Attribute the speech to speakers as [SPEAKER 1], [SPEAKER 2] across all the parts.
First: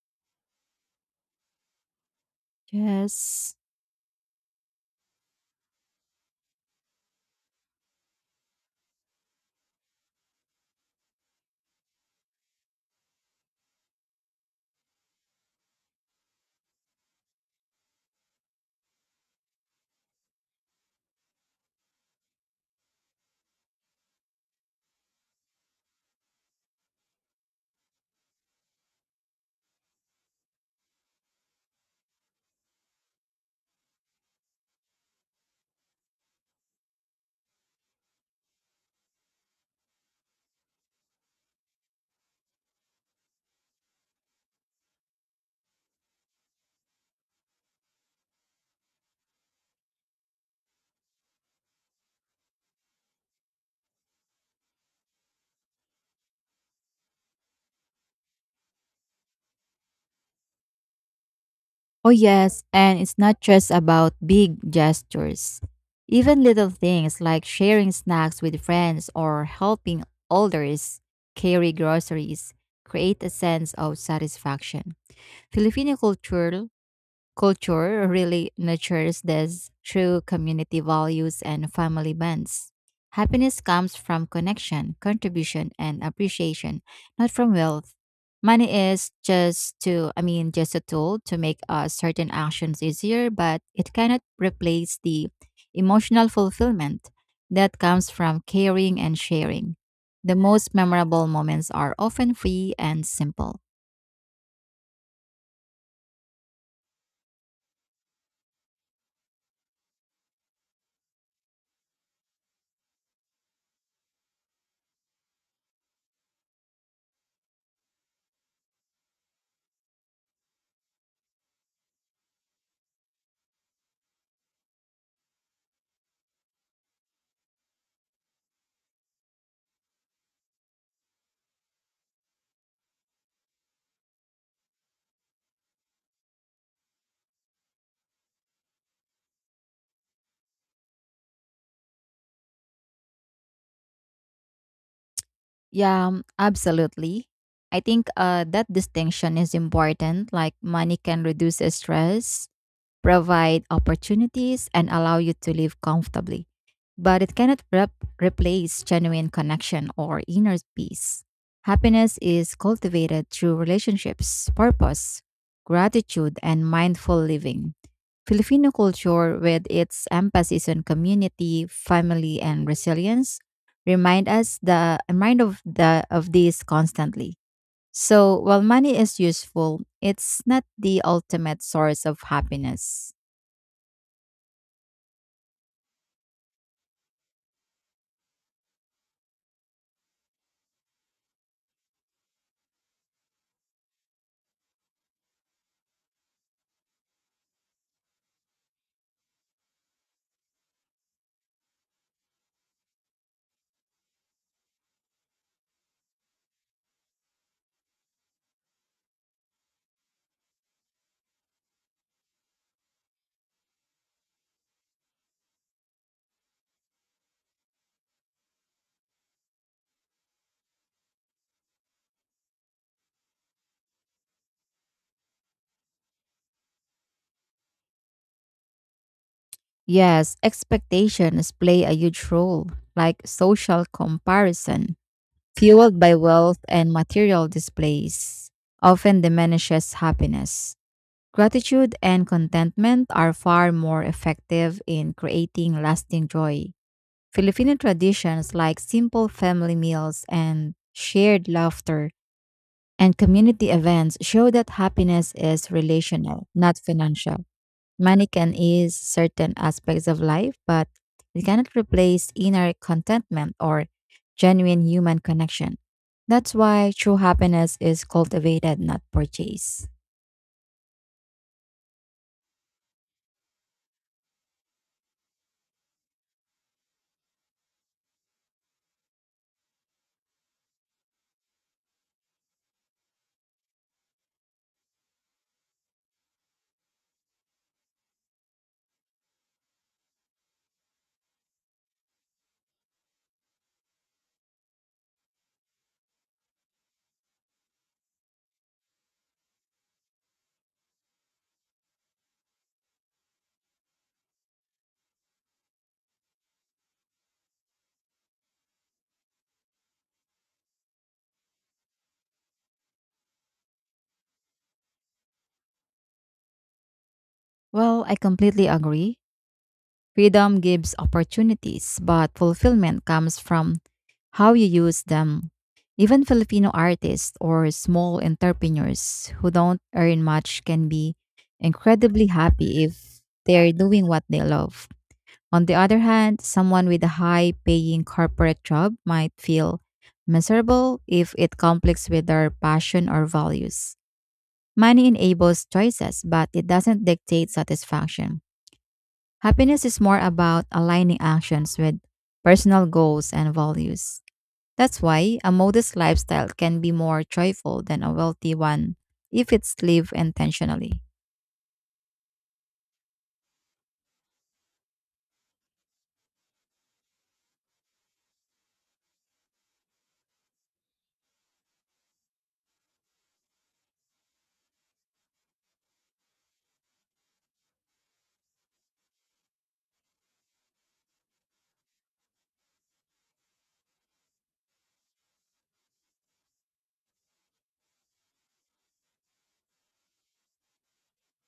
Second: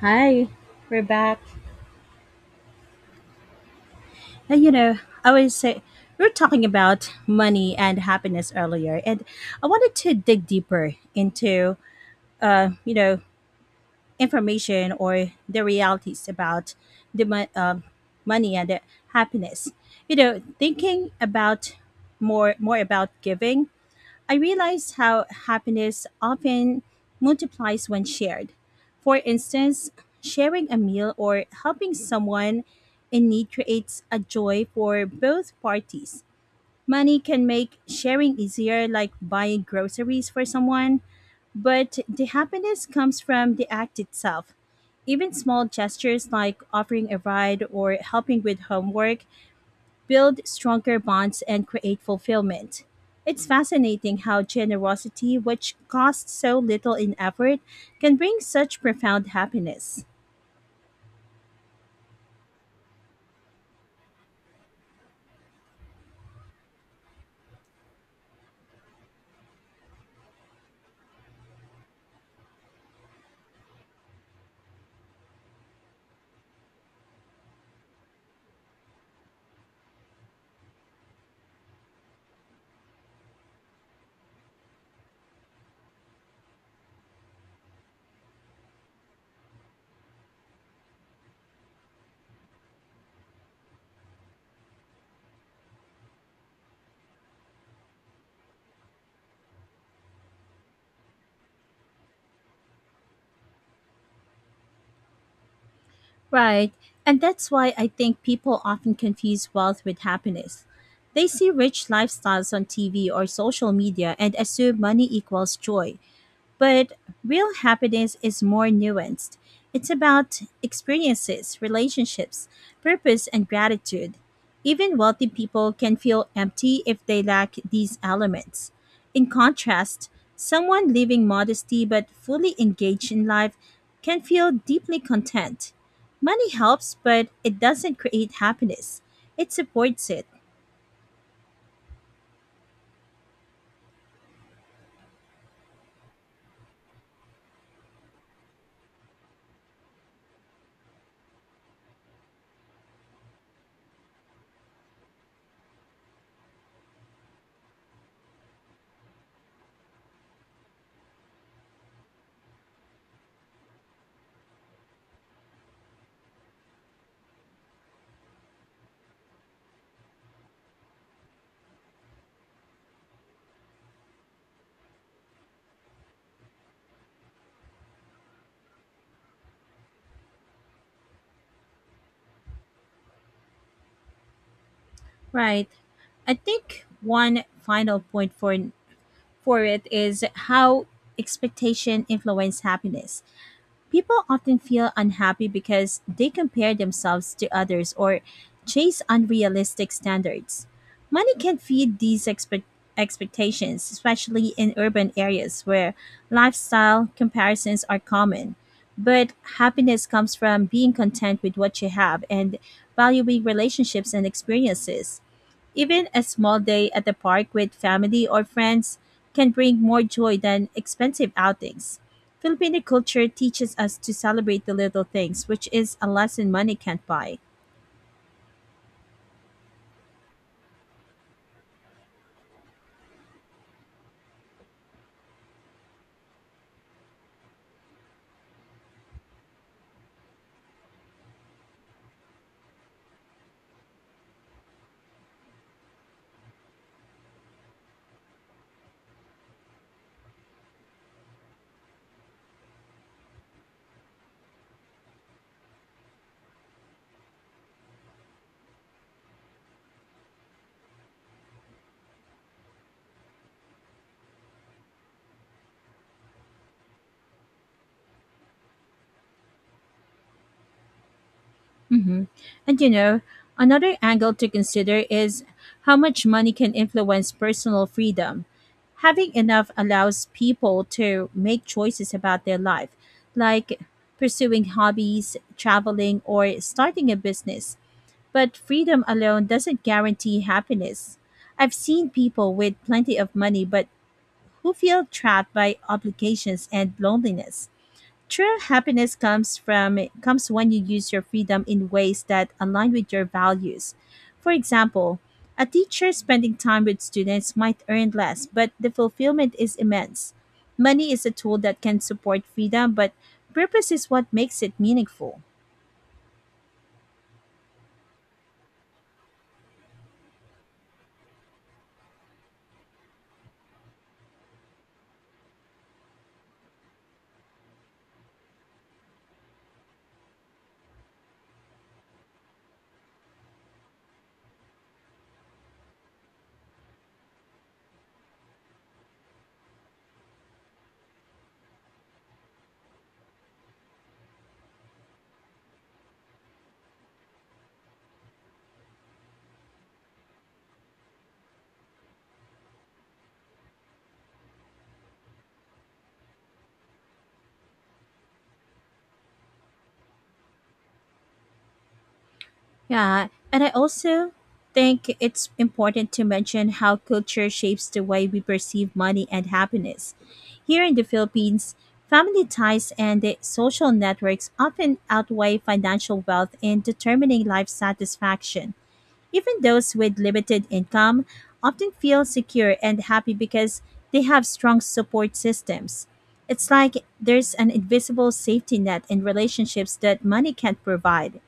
[SPEAKER 1] Hi, we're back.
[SPEAKER 2] Yes.
[SPEAKER 1] Uh, you know, I always say we were talking about money and happiness earlier, and I wanted to dig deeper into, uh, you know, information or the realities about the mo- um money and the happiness. Thinking about more about giving, I realized how happiness often multiplies when shared. For instance, sharing a meal or helping someone in need creates a joy for both parties. Money can make sharing easier, like buying groceries for someone, but the happiness comes from the act itself. Even small gestures like offering a ride or helping with homework build stronger bonds, and create fulfillment. It's fascinating how generosity, which costs so little in effort, can bring such profound happiness.
[SPEAKER 2] Oh, yes. And it's not just about big gestures. Even little things like sharing snacks with friends or helping elders carry groceries create a sense of satisfaction. Filipino culture Culture really nurtures this through community values and family bonds. Happiness comes from connection, contribution, and appreciation, not from wealth. Money is just a tool to make certain actions easier, but it cannot replace the emotional fulfillment that comes from caring and sharing. The most memorable moments are often free and simple.
[SPEAKER 1] Right, and that's why I think people often confuse wealth with happiness. They see rich lifestyles on TV or social media and assume money equals joy. But real happiness is more nuanced. It's about experiences, relationships, purpose, and gratitude. Even wealthy people can feel empty if they lack these elements. In contrast, someone living modestly but fully engaged in life can feel deeply content. Money helps, but it doesn't create happiness, it supports it.
[SPEAKER 2] Yeah, absolutely. I think that distinction is important. Like money can reduce stress, provide opportunities, and allow you to live comfortably. But it cannot replace genuine connection or inner peace. Happiness is cultivated through relationships, purpose, gratitude, and mindful living. Filipino culture, with its emphasis on community, family, and resilience, remind us the remind of the of this constantly. So, while money is useful, it's not the ultimate source of happiness.
[SPEAKER 1] Right. I think one final point for it is how expectation influence happiness. People often feel unhappy because they compare themselves to others or chase unrealistic standards. Money can feed these expectations, especially in urban areas where lifestyle comparisons are common. But happiness comes from being content with what you have and valuing relationships and experiences. Even a small day at the park with family or friends can bring more joy than expensive outings. Filipino culture teaches us to celebrate the little things, which is a lesson money can't buy.
[SPEAKER 2] Yes, expectations play a huge role, like social comparison, fueled by wealth and material displays, often diminishes happiness. Gratitude and contentment are far more effective in creating lasting joy. Filipino traditions like simple family meals and shared laughter and community events show that happiness is relational, not financial. Money can ease certain aspects of life, but it cannot replace inner contentment or genuine human connection. That's why true happiness is cultivated, not purchased.
[SPEAKER 1] hmm And another angle to consider is how much money can influence personal freedom. Having enough allows people to make choices about their life, like pursuing hobbies, traveling, or starting a business. But freedom alone doesn't guarantee happiness. I've seen people with plenty of money but who feel trapped by obligations and loneliness. True happiness comes from comes when you use your freedom in ways that align with your values. For example, a teacher spending time with students might earn less, but the fulfillment is immense. Money is a tool that can support freedom, but purpose is what makes it meaningful.
[SPEAKER 2] Well, I completely agree. Freedom gives opportunities, but fulfillment comes from how you use them. Even Filipino artists or small entrepreneurs who don't earn much can be incredibly happy if they're doing what they love. On the other hand, someone with a high paying corporate job might feel miserable if it conflicts with their passion or values. Money enables choices, but it doesn't dictate satisfaction. Happiness is more about aligning actions with personal goals and values. That's why a modest lifestyle can be more joyful than a wealthy one if it's lived intentionally.
[SPEAKER 1] Yeah, and I also think it's important to mention how culture shapes the way we perceive money and happiness. Here in the Philippines, family ties and the social networks often outweigh financial wealth in determining life satisfaction. Even those with limited income often feel secure and happy because they have strong support systems. It's like there's an invisible safety net in relationships that money can't provide.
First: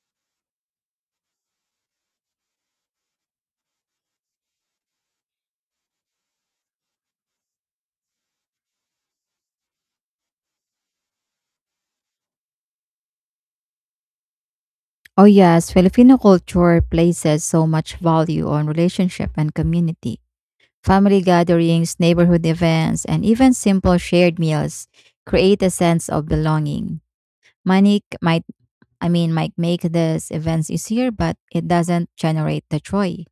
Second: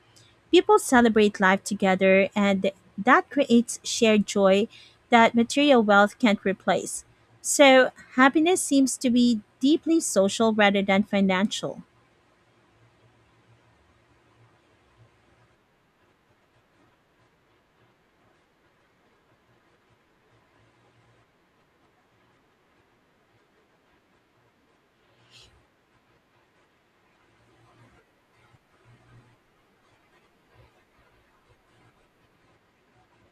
[SPEAKER 1] People celebrate life together, and that creates shared joy that material wealth can't replace. So, happiness seems to be deeply social rather than financial.
[SPEAKER 2] Oh, yes, Filipino culture places so much value on relationship and community. Family gatherings, neighborhood events, and even simple shared meals create a sense of belonging. Money might make these events easier, but it doesn't generate the joy.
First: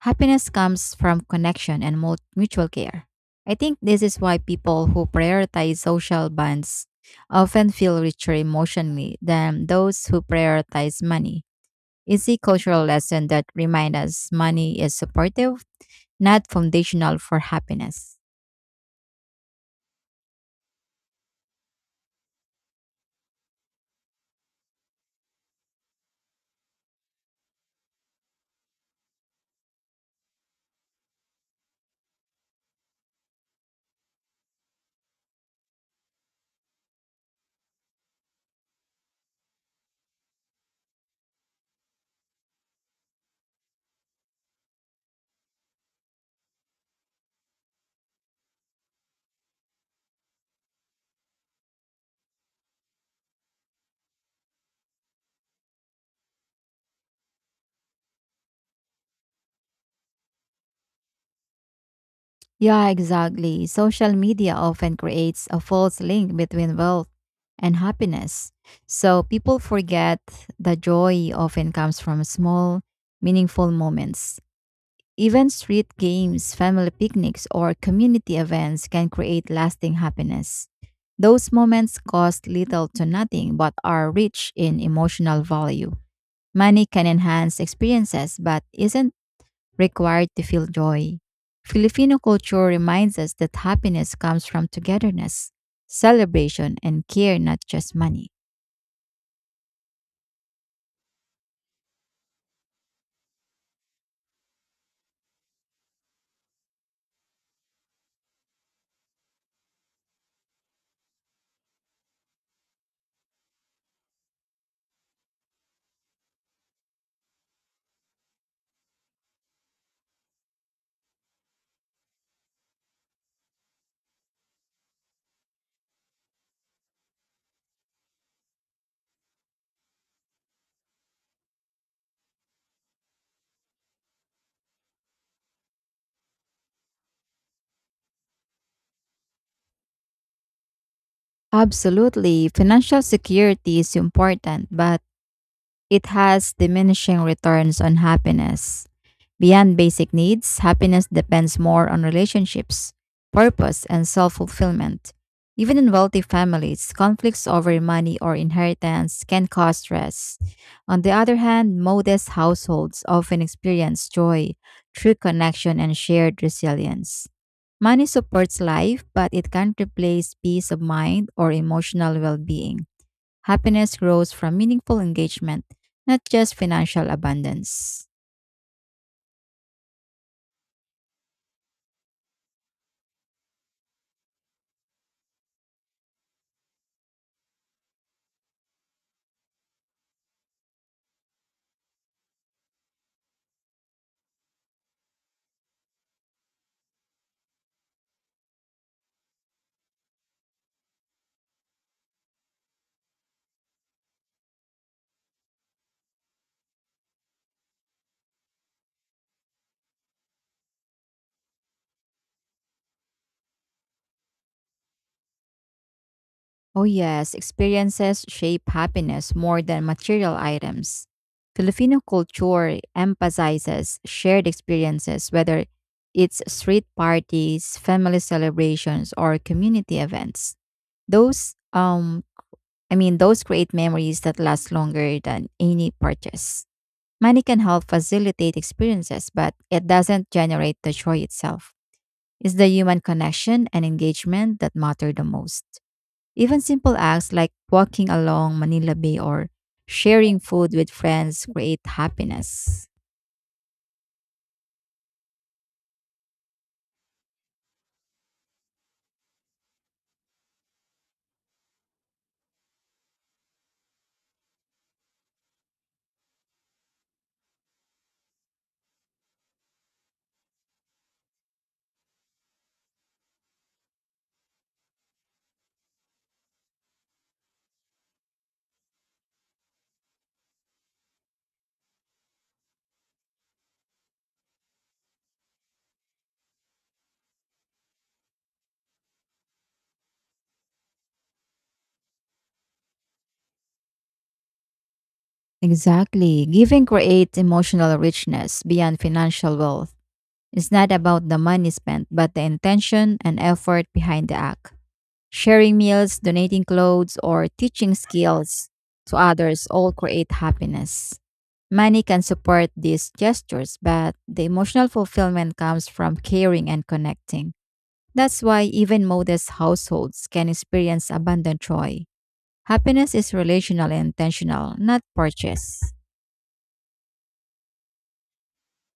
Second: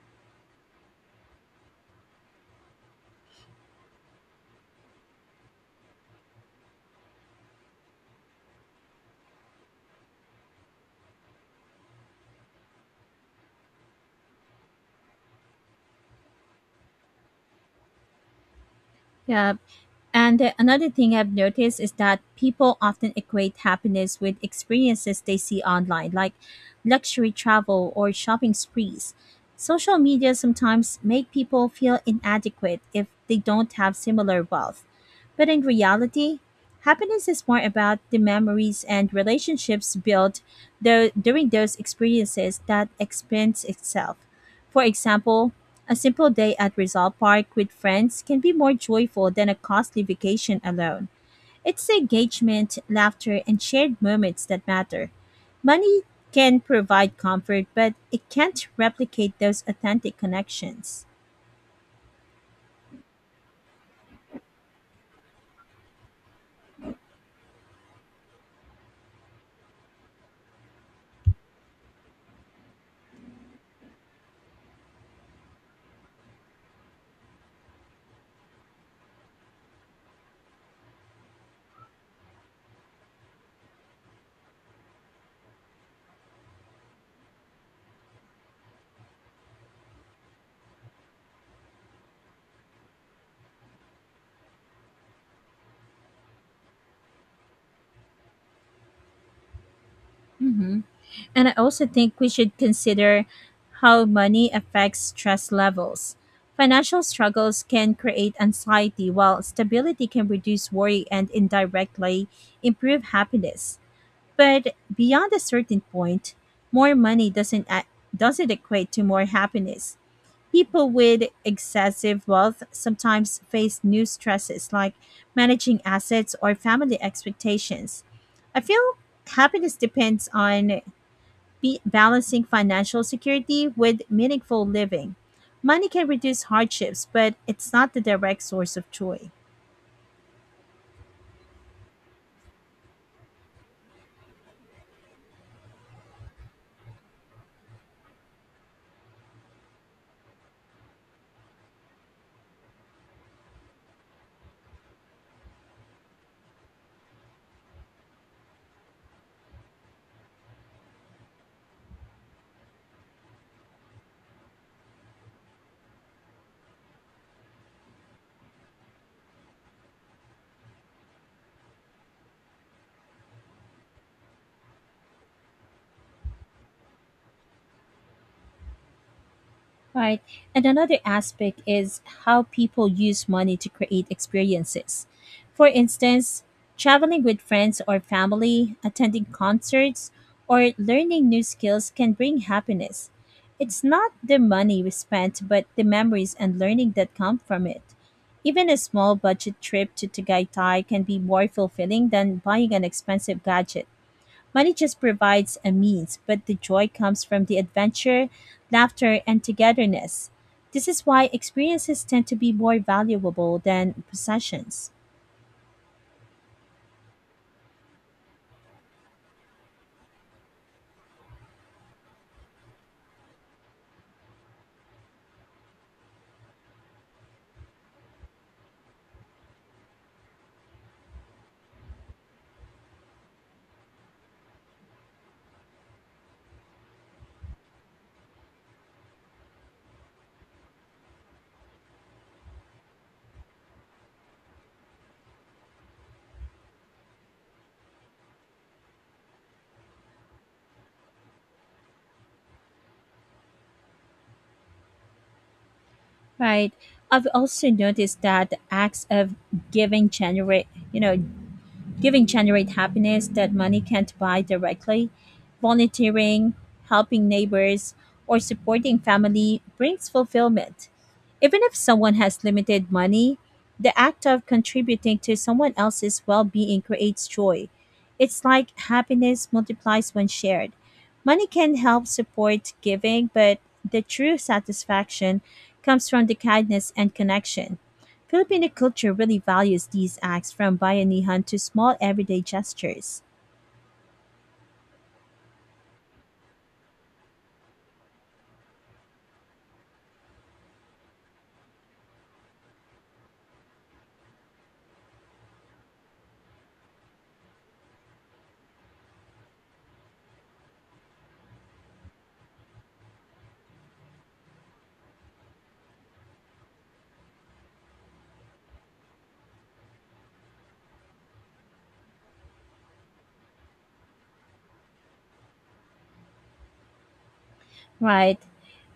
[SPEAKER 2] Happiness comes from connection and mutual care. I think this is why people who prioritize social bonds often feel richer emotionally than those who prioritize money. It's a cultural lesson that reminds us money is supportive, not foundational for happiness.
[SPEAKER 1] Yeah. And another thing I've noticed is that people often equate happiness with experiences they see online, like luxury travel or shopping sprees. Social media sometimes make people feel inadequate if they don't have similar wealth. But in reality, happiness is more about the memories and relationships built during those experiences that expense itself. For example, a simple day at Rizal Park with friends can be more joyful than a costly vacation alone. It's the engagement, laughter, and shared moments that matter. Money can provide comfort, but it can't replicate those authentic connections.
[SPEAKER 2] Yeah, exactly. Social media often creates a false link between wealth and happiness. So people forget the joy often comes from small, meaningful moments. Even street games, family picnics, or community events can create lasting happiness. Those moments cost little to nothing but are rich in emotional value. Money can enhance experiences, but isn't required to feel joy. Filipino culture reminds us that happiness comes from togetherness, celebration, and care, not just money.
[SPEAKER 1] hmm And I also think we should consider how money affects stress levels. Financial struggles can create anxiety, while stability can reduce worry and indirectly improve happiness. But beyond a certain point, more money doesn't equate to more happiness. People with excessive wealth sometimes face new stresses like managing assets or family expectations. I feel happiness depends on be balancing financial security with meaningful living. Money can reduce hardships, but it's not the direct source of joy.
[SPEAKER 2] Absolutely, financial security is important, but it has diminishing returns on happiness. Beyond basic needs, happiness depends more on relationships, purpose, and self fulfillment. Even in wealthy families, conflicts over money or inheritance can cause stress. On the other hand, modest households often experience joy, true connection, and shared resilience. Money supports life, but it can't replace peace of mind or emotional well being. Happiness grows from meaningful engagement, not just financial abundance.
[SPEAKER 1] Right. And another aspect is how people use money to create experiences. For instance, traveling with friends or family, attending concerts, or learning new skills can bring happiness. It's not the money we spent, but the memories and learning that come from it. Even a small budget trip to Tagaytay can be more fulfilling than buying an expensive gadget. Money just provides a means, but the joy comes from the adventure, laughter, and togetherness. This is why experiences tend to be more valuable than possessions.
[SPEAKER 2] Oh, yes, experiences shape happiness more than material items. Filipino culture emphasizes shared experiences, whether it's street parties, family celebrations, or community events. Those, um, those create memories that last longer than any purchase. Money can help facilitate experiences, but it doesn't generate the joy itself. It's the human connection and engagement that matter the most. Even simple acts like walking along Manila Bay or sharing food with friends create happiness.
[SPEAKER 1] Right. I've also noticed that the acts of giving generate, you know, giving generate happiness that money can't buy directly. Volunteering, helping neighbors, or supporting family brings fulfillment. Even if someone has limited money, the act of contributing to someone else's well being creates joy. It's like happiness multiplies when shared. Money can help support giving, but the true satisfaction comes from the kindness and connection. Filipino culture really values these acts from bayanihan to small everyday gestures.
[SPEAKER 2] Exactly. Giving creates emotional richness beyond financial wealth. It's not about the money spent, but the intention and effort behind the act. Sharing meals, donating clothes, or teaching skills to others all create happiness. Money can support these gestures, but the emotional fulfillment comes from caring and connecting. That's why even modest households can experience abundant joy. Happiness is relational and intentional, not purchase.
[SPEAKER 1] Right.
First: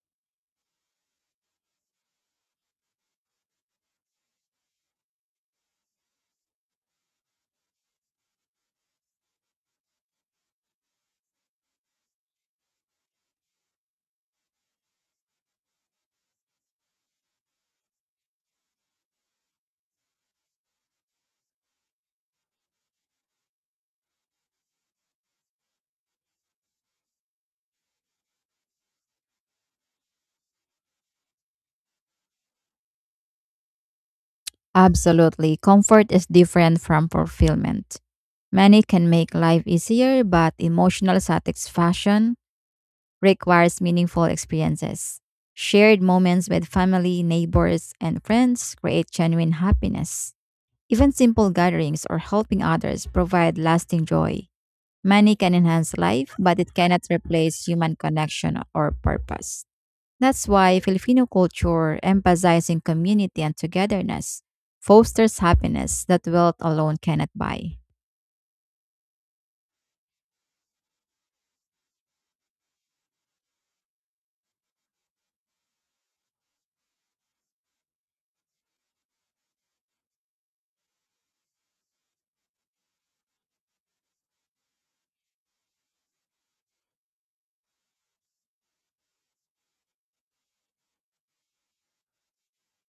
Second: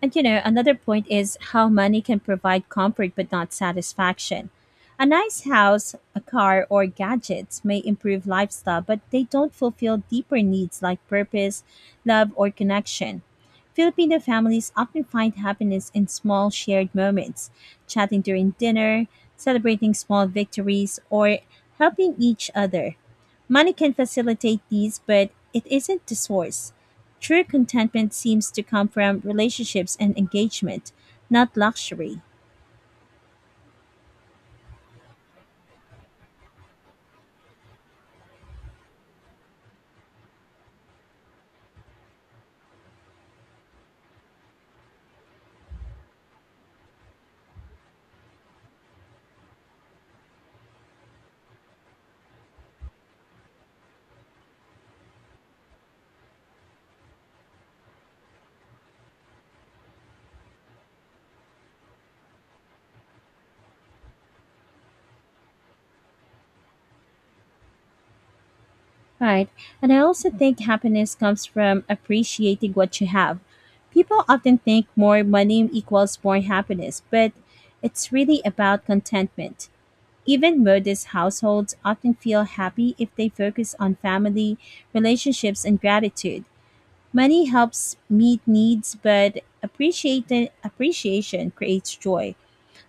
[SPEAKER 1] And another point is how money can provide comfort but not satisfaction. A nice house, a car, or gadgets may improve lifestyle, but they don't fulfill deeper needs like purpose, love, or connection. Filipino families often find happiness in small shared moments, chatting during dinner, celebrating small victories, or helping each other. Money can facilitate these, but it isn't the source. True contentment seems to come from relationships and engagement, not luxury.
[SPEAKER 2] Absolutely, comfort is different from fulfillment. Money can make life easier, but emotional satisfaction requires meaningful experiences. Shared moments with family, neighbors, and friends create genuine happiness. Even simple gatherings or helping others provide lasting joy. Money can enhance life, but it cannot replace human connection or purpose. That's why Filipino culture, emphasizing community and togetherness, fosters happiness that wealth alone cannot buy.
[SPEAKER 1] Right. And I also think happiness comes from appreciating what you have. People often think more money equals more happiness, but it's really about contentment. Even modest households often feel happy if they focus on family, relationships, and gratitude. Money helps meet needs, but appreciation creates joy.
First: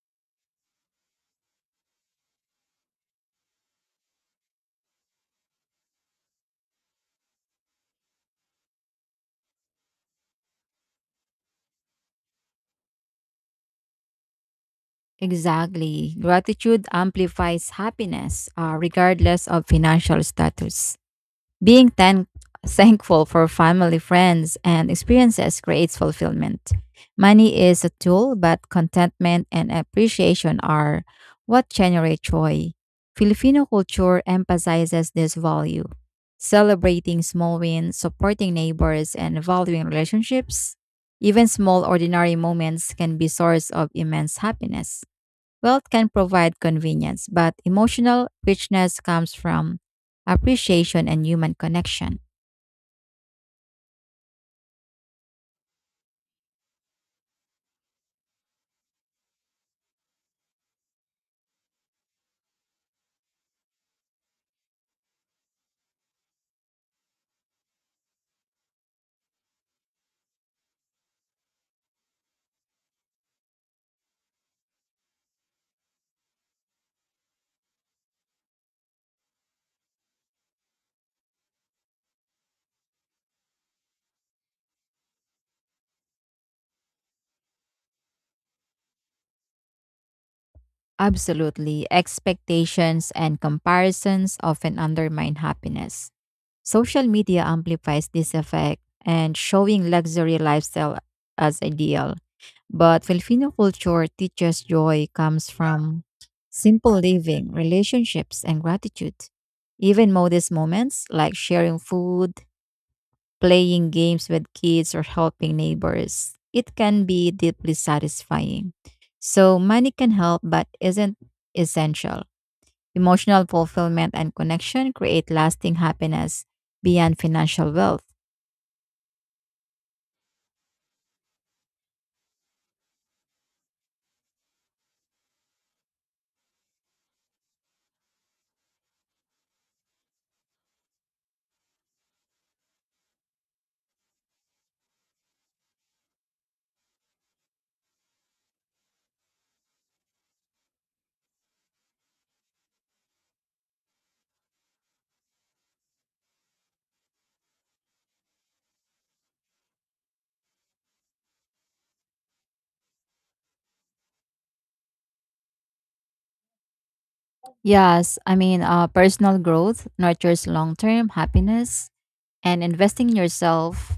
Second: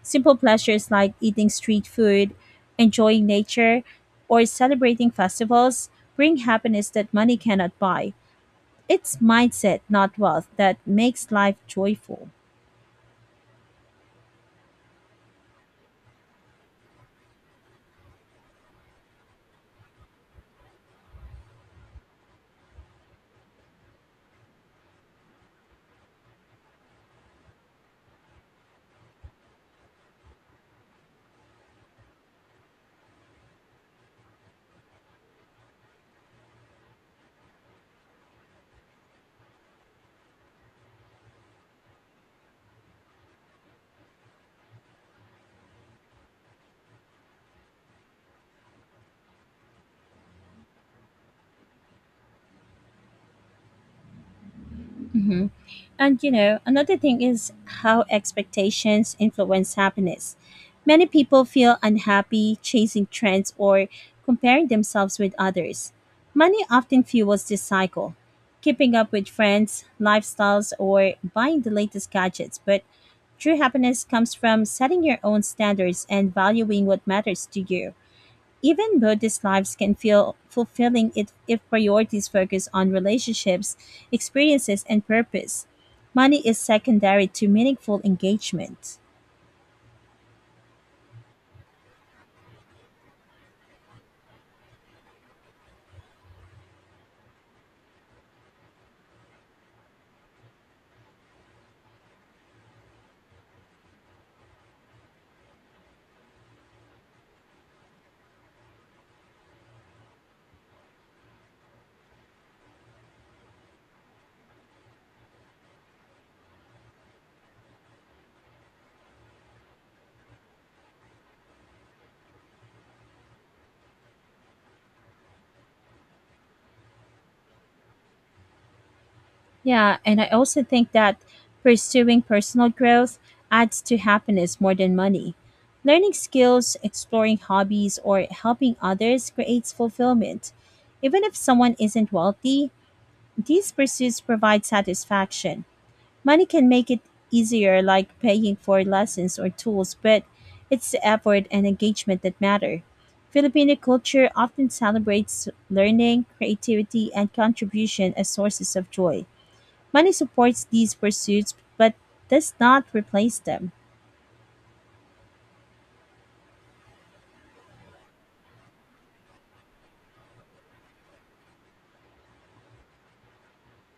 [SPEAKER 1] Simple pleasures like eating street food, enjoying nature, or celebrating festivals bring happiness that money cannot buy. It's mindset, not wealth, that makes life joyful.
[SPEAKER 2] Exactly. Gratitude amplifies happiness, regardless of financial status. Being thankful for family, friends, and experiences creates fulfillment. Money is a tool, but contentment and appreciation are what generate joy. Filipino culture emphasizes this value. Celebrating small wins, supporting neighbors, and valuing relationships, even small ordinary moments can be source of immense happiness. Wealth can provide convenience, but emotional richness comes from appreciation and human connection.
[SPEAKER 1] And another thing is how expectations influence happiness. Many people feel unhappy chasing trends or comparing themselves with others. Money often fuels this cycle, keeping up with friends, lifestyles, or buying the latest gadgets. But true happiness comes from setting your own standards and valuing what matters to you. Even Buddhist lives can feel fulfilling if priorities focus on relationships, experiences, and purpose. Money is secondary to meaningful engagement.
[SPEAKER 2] Absolutely, expectations and comparisons often undermine happiness. Social media amplifies this effect and showing luxury lifestyle as ideal. But Filipino culture teaches joy comes from simple living, relationships, and gratitude. Even modest moments like sharing food, playing games with kids or helping neighbors. It can be deeply satisfying. So, money can help but isn't essential. Emotional fulfillment and connection create lasting happiness beyond financial wealth.
[SPEAKER 1] Yeah, and I also think that pursuing personal growth adds to happiness more than money. Learning skills, exploring hobbies, or helping others creates fulfillment. Even if someone isn't wealthy, these pursuits provide satisfaction. Money can make it easier, like paying for lessons or tools, but it's the effort and engagement that matter. Filipino culture often celebrates learning, creativity, and contribution as sources of joy. Money supports these pursuits but does not replace them.
[SPEAKER 2] Yes, personal growth nurtures long term happiness, and investing in yourself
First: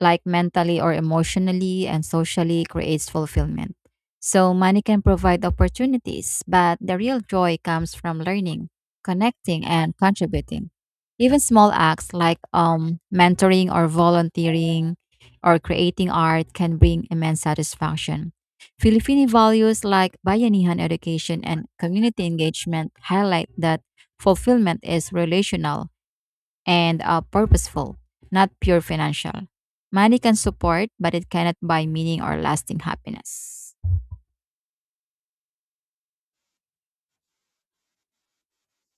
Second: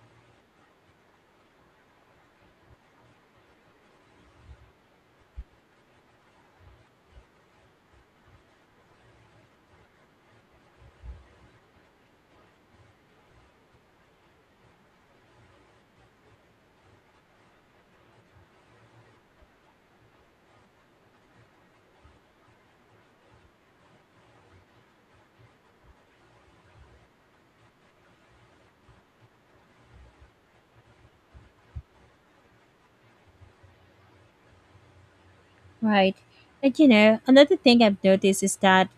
[SPEAKER 2] like mentally or emotionally and socially creates fulfillment. So money can provide opportunities, but the real joy comes from learning, connecting, and contributing. Even small acts like mentoring or volunteering or creating art can bring immense satisfaction. Filipino values like bayanihan education and community engagement highlight that fulfillment is relational and purposeful, not pure financial. Money can support, but it cannot buy meaning or lasting happiness.
[SPEAKER 1] Right. And another thing I've noticed is that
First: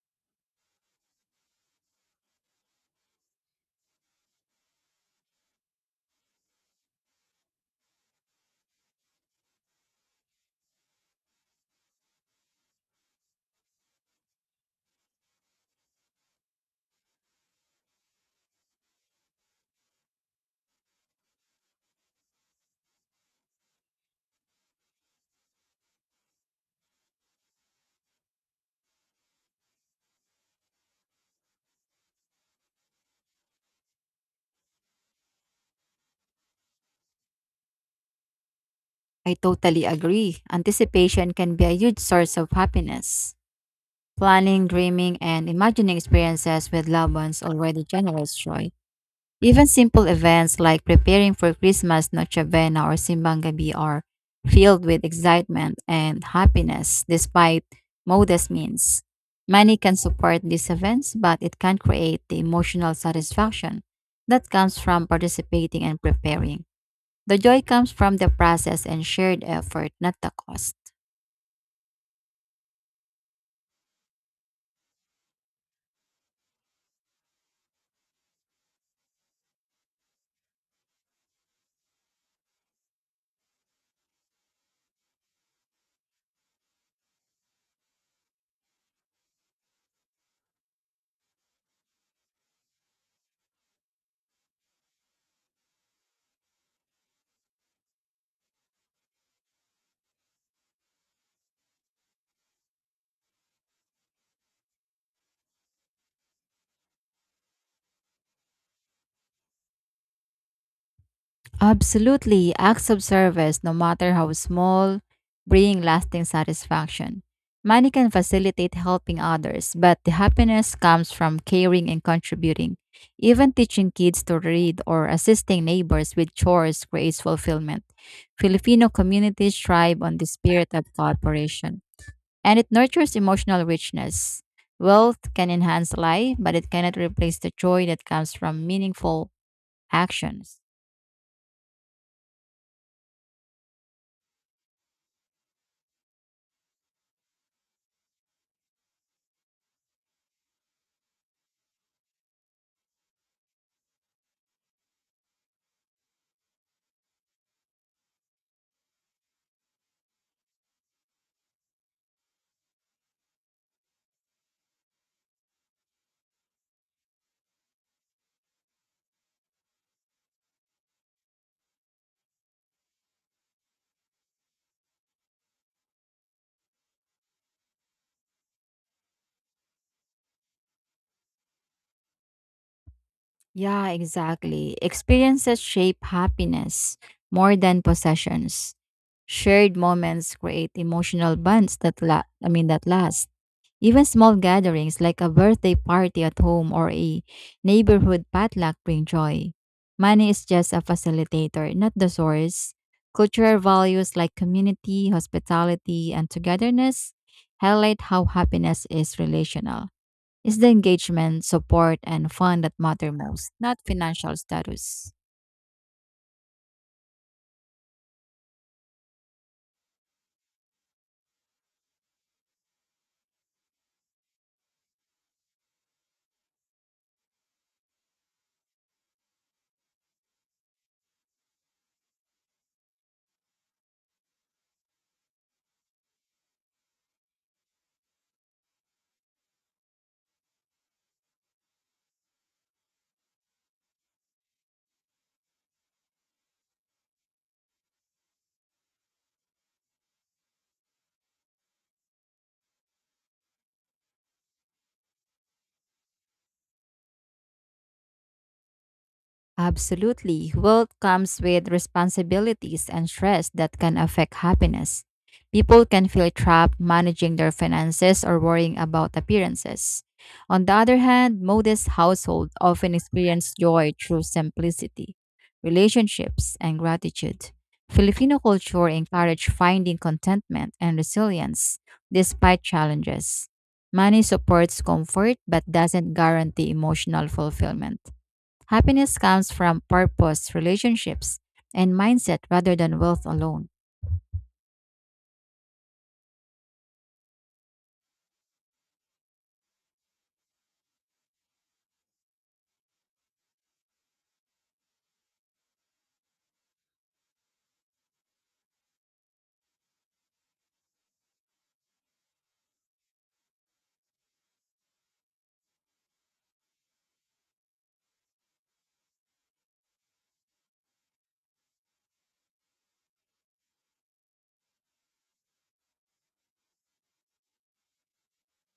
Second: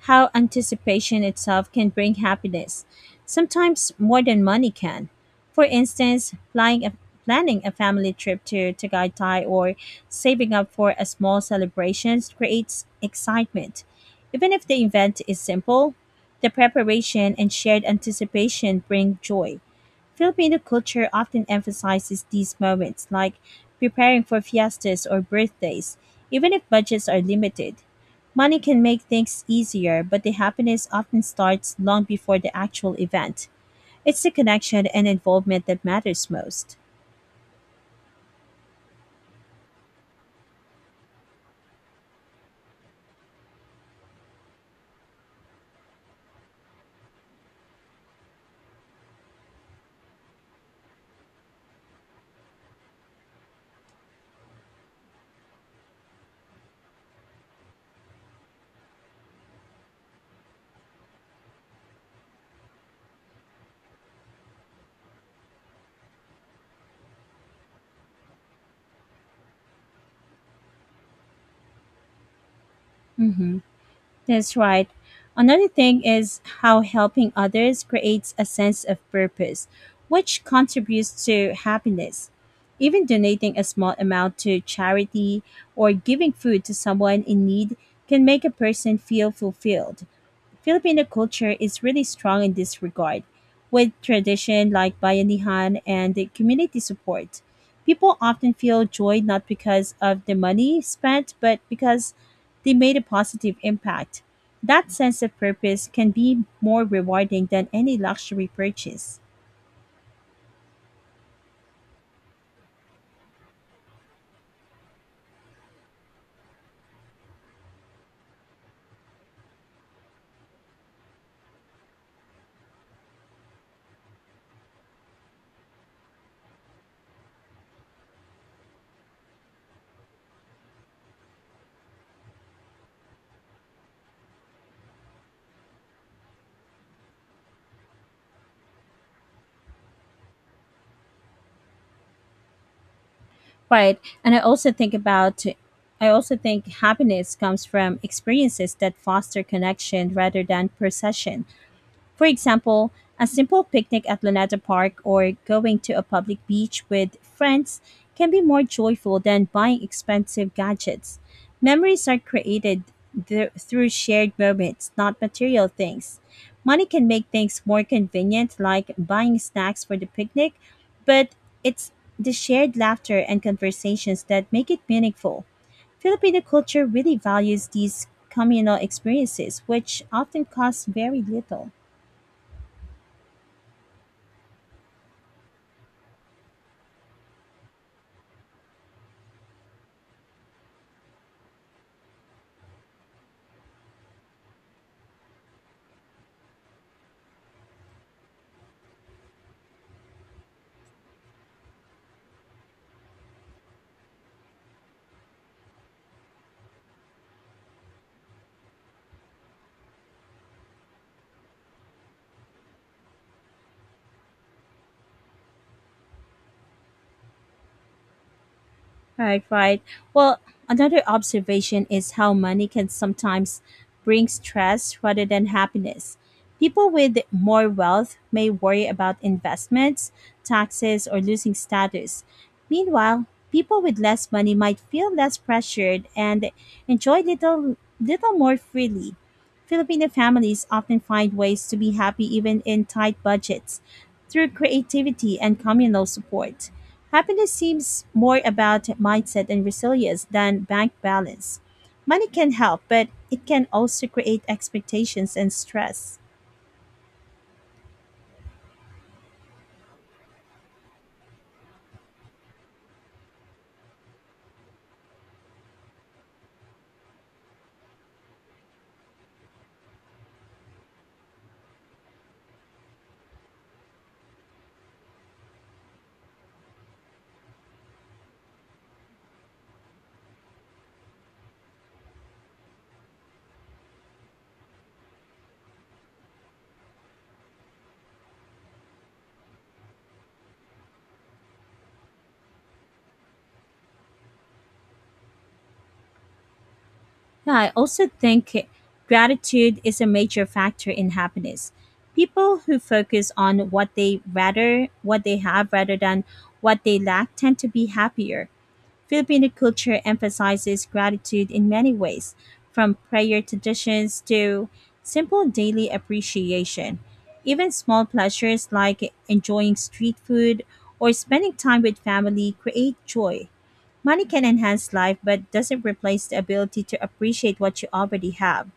[SPEAKER 1] how anticipation itself can bring happiness, sometimes more than money can. For instance, planning a family trip to Tagaytay or saving up for a small celebration creates excitement. Even if the event is simple, the preparation and shared anticipation bring joy. Filipino culture often emphasizes these moments, like preparing for fiestas or birthdays, even if budgets are limited. Money can make things easier, but the happiness often starts long before the actual event. It's the connection and involvement that matters most.
[SPEAKER 2] I totally agree. Anticipation can be a huge source of happiness. Planning, dreaming, and imagining experiences with loved ones already generates joy. Even simple events like preparing for Christmas, Nochebuena, or Simbang Gabi are filled with excitement and happiness despite modest means. Money can support these events, but it can't create the emotional satisfaction that comes from participating and preparing. The joy comes from the process and shared effort, not the cost.
[SPEAKER 1] Mm-hmm. That's right. Another thing is how helping others creates a sense of purpose, which contributes to happiness. Even donating a small amount to charity or giving food to someone in need can make a person feel fulfilled. Filipino culture is really strong in this regard, with tradition like bayanihan and the community support. People often feel joy not because of the money spent, but because they made a positive impact. That sense of purpose can be more rewarding than any luxury purchase.
[SPEAKER 2] Absolutely, acts of service, no matter how small, bring lasting satisfaction. Money can facilitate helping others, but the happiness comes from caring and contributing. Even teaching kids to read or assisting neighbors with chores creates fulfillment. Filipino communities thrive on the spirit of cooperation, and it nurtures emotional richness. Wealth can enhance life, but it cannot replace the joy that comes from meaningful actions.
[SPEAKER 1] Right. And I also think happiness comes from experiences that foster connection rather than possession. For example, a simple picnic at Luneta Park or going to a public beach with friends can be more joyful than buying expensive gadgets. Memories are created through shared moments, not material things. Money can make things more convenient, like buying snacks for the picnic, but it's the shared laughter and conversations that make it meaningful. Filipino culture really values these communal experiences, which often cost very little.
[SPEAKER 2] Yeah, exactly. Experiences shape happiness more than possessions. Shared moments create emotional bonds that la- I mean that last. Even small gatherings like a birthday party at home or a neighborhood potluck bring joy. Money is just a facilitator, not the source. Cultural values like community, hospitality, and togetherness highlight how happiness is relational. It's the engagement, support, and fun that matter most, not financial status.
[SPEAKER 1] Right, right. Well, another observation is how money can sometimes bring stress rather than happiness. People with more wealth may worry about investments, taxes, or losing status. Meanwhile, people with less money might feel less pressured and enjoy little more freely. Filipino families often find ways to be happy even in tight budgets through creativity and communal support. Happiness seems more about mindset and resilience than bank balance. Money can help, but it can also create expectations and stress.
[SPEAKER 2] Absolutely. Wealth comes with responsibilities and stress that can affect happiness. People can feel trapped managing their finances or worrying about appearances. On the other hand, modest households often experience joy through simplicity, relationships, and gratitude. Filipino culture encourages finding contentment and resilience despite challenges. Money supports comfort but doesn't guarantee emotional fulfillment. Happiness comes from purpose, relationships, and mindset rather than wealth alone.
[SPEAKER 1] Yeah, I also think gratitude is a major factor in happiness. People who focus on what they have rather than what they lack tend to be happier. Filipino culture emphasizes gratitude in many ways, from prayer traditions to simple daily appreciation. Even small pleasures like enjoying street food or spending time with family create joy. Money can enhance life but doesn't replace the ability to appreciate what you already have.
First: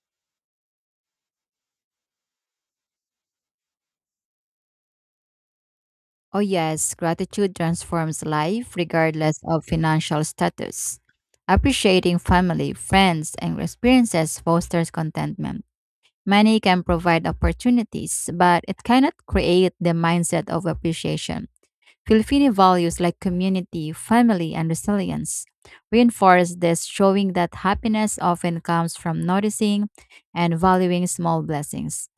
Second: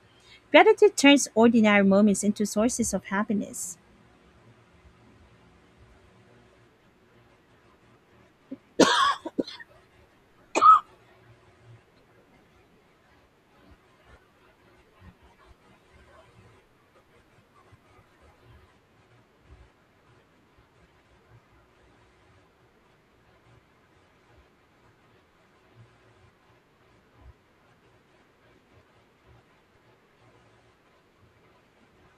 [SPEAKER 1] Gratitude turns ordinary moments into sources of happiness.
[SPEAKER 2] Oh, yes, gratitude transforms life regardless of financial status. Appreciating family, friends, and experiences fosters contentment. Money can provide opportunities, but it cannot create the mindset of appreciation. Filipino values like community, family, and resilience reinforce this, showing that happiness often comes from noticing and valuing small blessings.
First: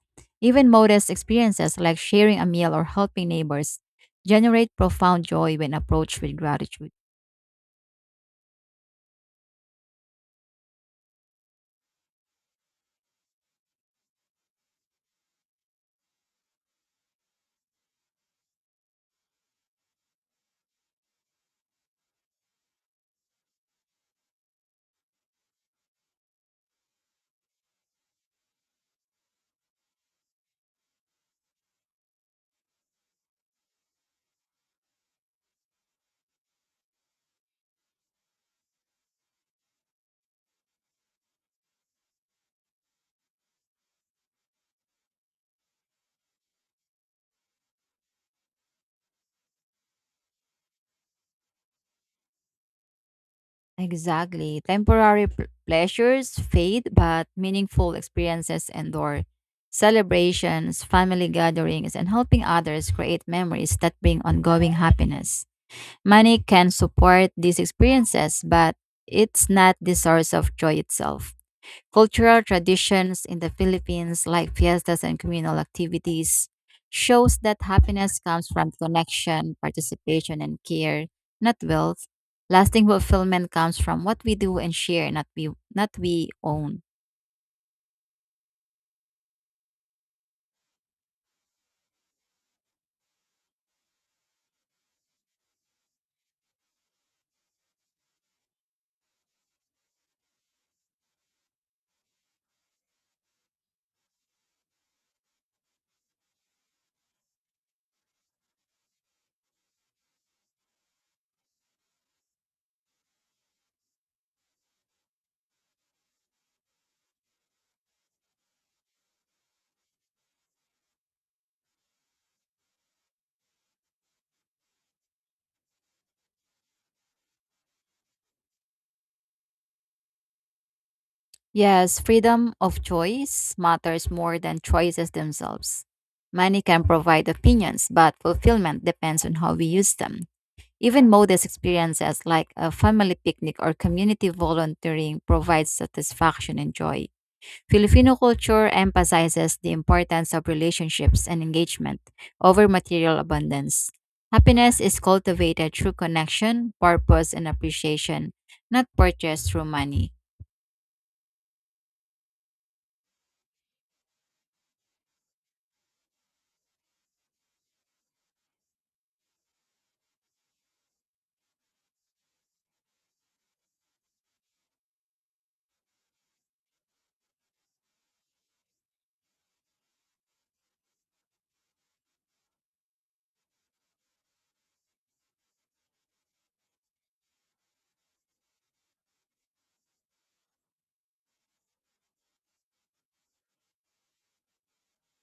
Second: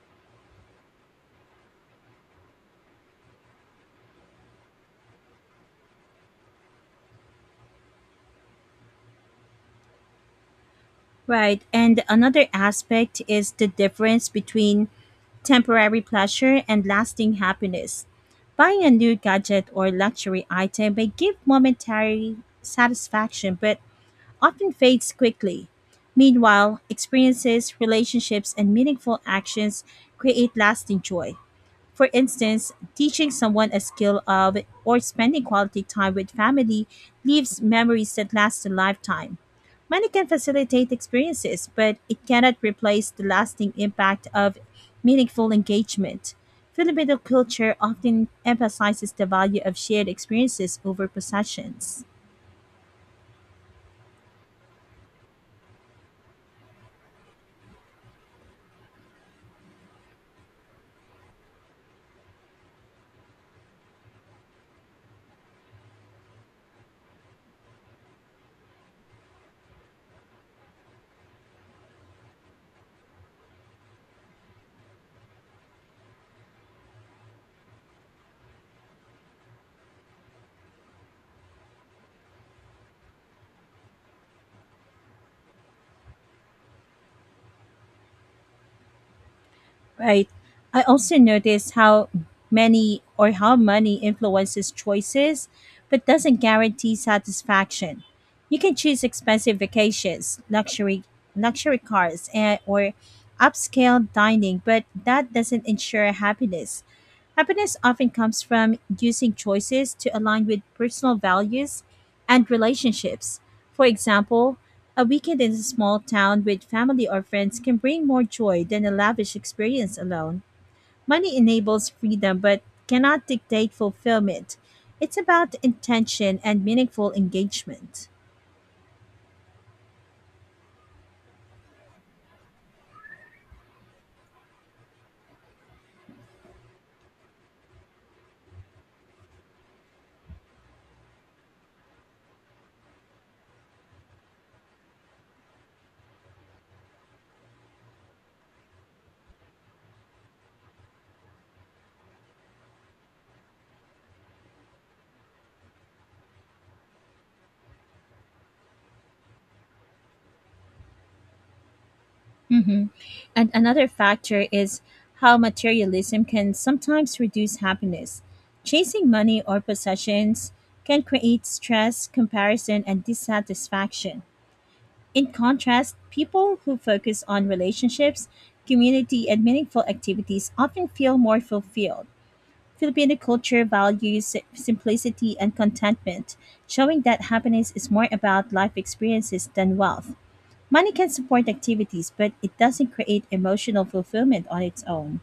[SPEAKER 2] Even modest experiences like sharing a meal or helping neighbors generate profound joy when approached with gratitude.
[SPEAKER 1] Right, and another aspect is the difference between temporary pleasure and lasting happiness. Buying a new gadget or luxury item may give momentary satisfaction but often fades quickly. Meanwhile, experiences, relationships, and meaningful actions create lasting joy. For instance, teaching someone a skill of or spending quality time with family leaves memories that last a lifetime. Money can facilitate experiences, but it cannot replace the lasting impact of meaningful engagement. Filipino culture often emphasizes the value of shared experiences over possessions.
[SPEAKER 2] Exactly. Temporary pleasures fade, but meaningful experiences endure. Celebrations, family gatherings, and helping others create memories that bring ongoing happiness. Money can support these experiences, but it's not the source of joy itself. Cultural traditions in the Philippines, like fiestas and communal activities, shows that happiness comes from connection, participation, and care, not wealth. Lasting fulfillment comes from what we do and share, not we own.
[SPEAKER 1] Right. I also notice how many or how money influences choices, but doesn't guarantee satisfaction. You can choose expensive vacations, luxury cars, or upscale dining, but that doesn't ensure happiness. Happiness often comes from using choices to align with personal values and relationships. For example, a weekend in a small town with family or friends can bring more joy than a lavish experience alone. Money enables freedom but cannot dictate fulfillment. It's about intention and meaningful engagement.
[SPEAKER 2] Yes, freedom of choice matters more than choices themselves. Money can provide opinions, but fulfillment depends on how we use them. Even modest experiences like a family picnic or community volunteering provide satisfaction and joy. Filipino culture emphasizes the importance of relationships and engagement over material abundance. Happiness is cultivated through connection, purpose, and appreciation, not purchased through money.
[SPEAKER 1] hmm And another factor is how materialism can sometimes reduce happiness. Chasing money or possessions can create stress, comparison, and dissatisfaction. In contrast, people who focus on relationships, community, and meaningful activities often feel more fulfilled. Filipino culture values simplicity and contentment, showing that happiness is more about life experiences than wealth. Money can support activities, but it doesn't create emotional fulfillment on its own.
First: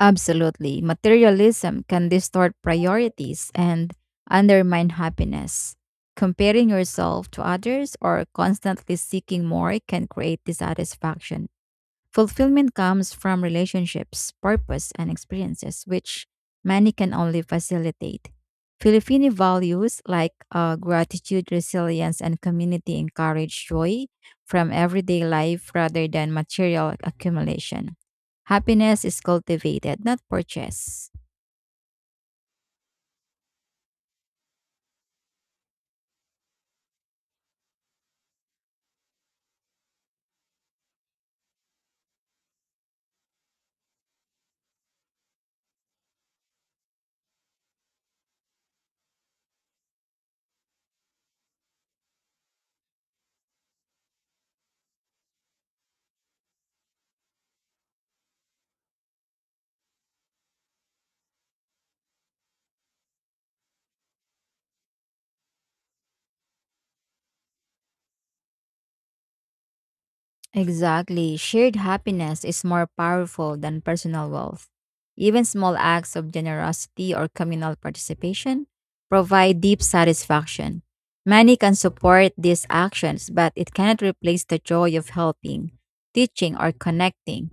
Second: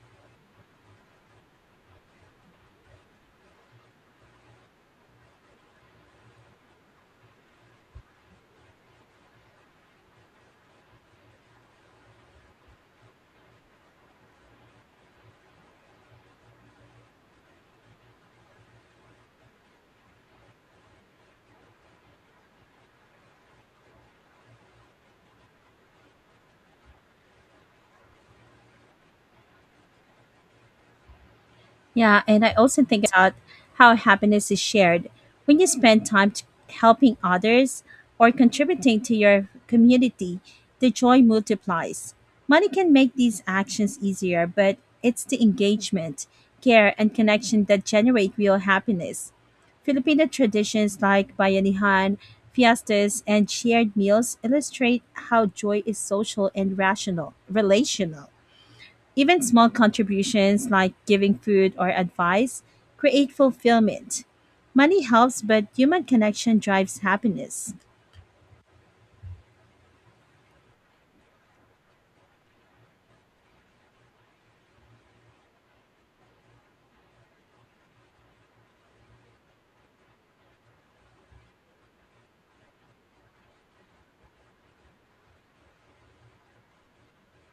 [SPEAKER 2] Absolutely. Materialism can distort priorities and undermine happiness. Comparing yourself to others or constantly seeking more can create dissatisfaction. Fulfillment comes from relationships, purpose, and experiences, which money can only facilitate. Filipino values like gratitude, resilience, and community encourage joy from everyday life rather than material accumulation. Happiness is cultivated, not purchased.
[SPEAKER 1] Yeah, and I also think about how happiness is shared. When you spend helping others or contributing to your community, the joy multiplies. Money can make these actions easier, but it's the engagement, care, and connection that generate real happiness. Filipino traditions like bayanihan, fiestas, and shared meals illustrate how joy is relational. Even small contributions like giving food or advice create fulfillment. Money helps, but human connection drives happiness.
[SPEAKER 2] Exactly. Shared happiness is more powerful than personal wealth. Even small acts of generosity or communal participation provide deep satisfaction. Money can support these actions, but it cannot replace the joy of helping, teaching, or connecting.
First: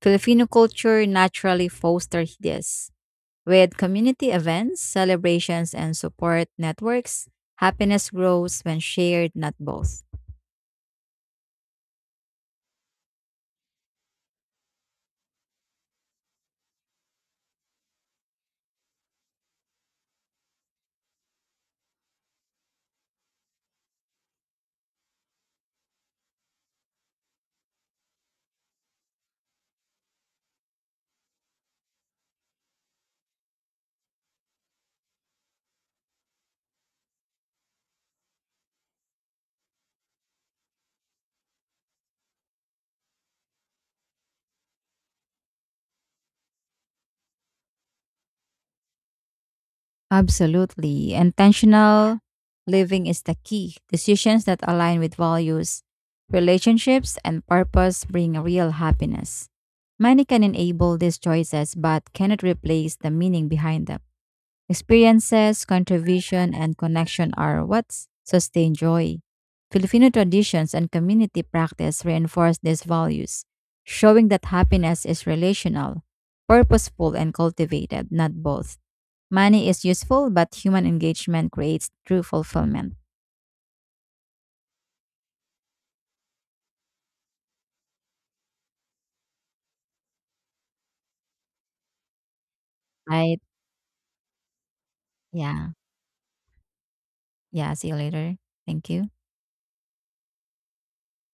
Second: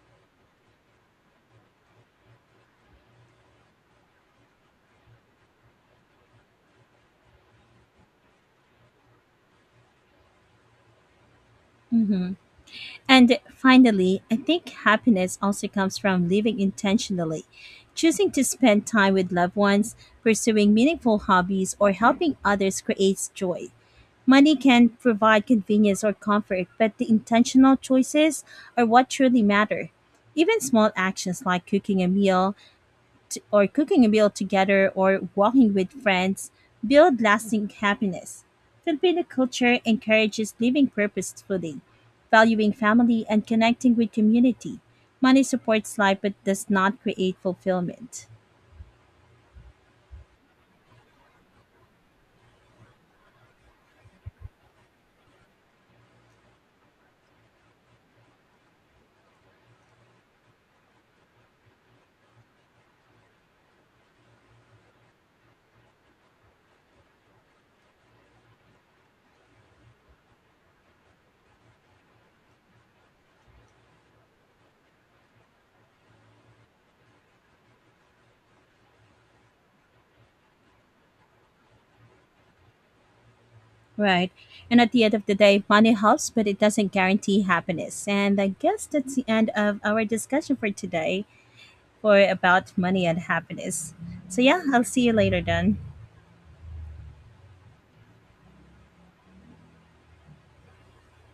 [SPEAKER 2] Filipino culture naturally fosters this. With community events, celebrations, and support networks, happiness grows when shared, not both.
[SPEAKER 1] hmm And finally, I think happiness also comes from living intentionally, choosing to spend time with loved ones, pursuing meaningful hobbies, or helping others creates joy. Money can provide convenience or comfort, but the intentional choices are what truly matter. Even small actions like cooking a meal together or walking with friends build lasting happiness. Filipino culture encourages living purposefully, valuing family and connecting with community. Money supports life but does not create fulfillment.
[SPEAKER 2] Absolutely. Intentional living is the key. Decisions that align with values, relationships, and purpose bring real happiness. Money can enable these choices but cannot replace the meaning behind them. Experiences, contribution, and connection are what sustain joy. Filipino traditions and community practice reinforce these values, showing that happiness is relational, purposeful, and cultivated, not both. Money is useful, but human engagement creates true fulfillment.
[SPEAKER 1] Right. And at the end of the day, money helps, but it doesn't guarantee happiness. And I guess that's the end of our discussion for today for about money and
[SPEAKER 2] Right?
[SPEAKER 1] happiness. So yeah, I'll see you later
[SPEAKER 2] Yeah.
[SPEAKER 1] then.
[SPEAKER 2] Yeah. See you later. Thank you.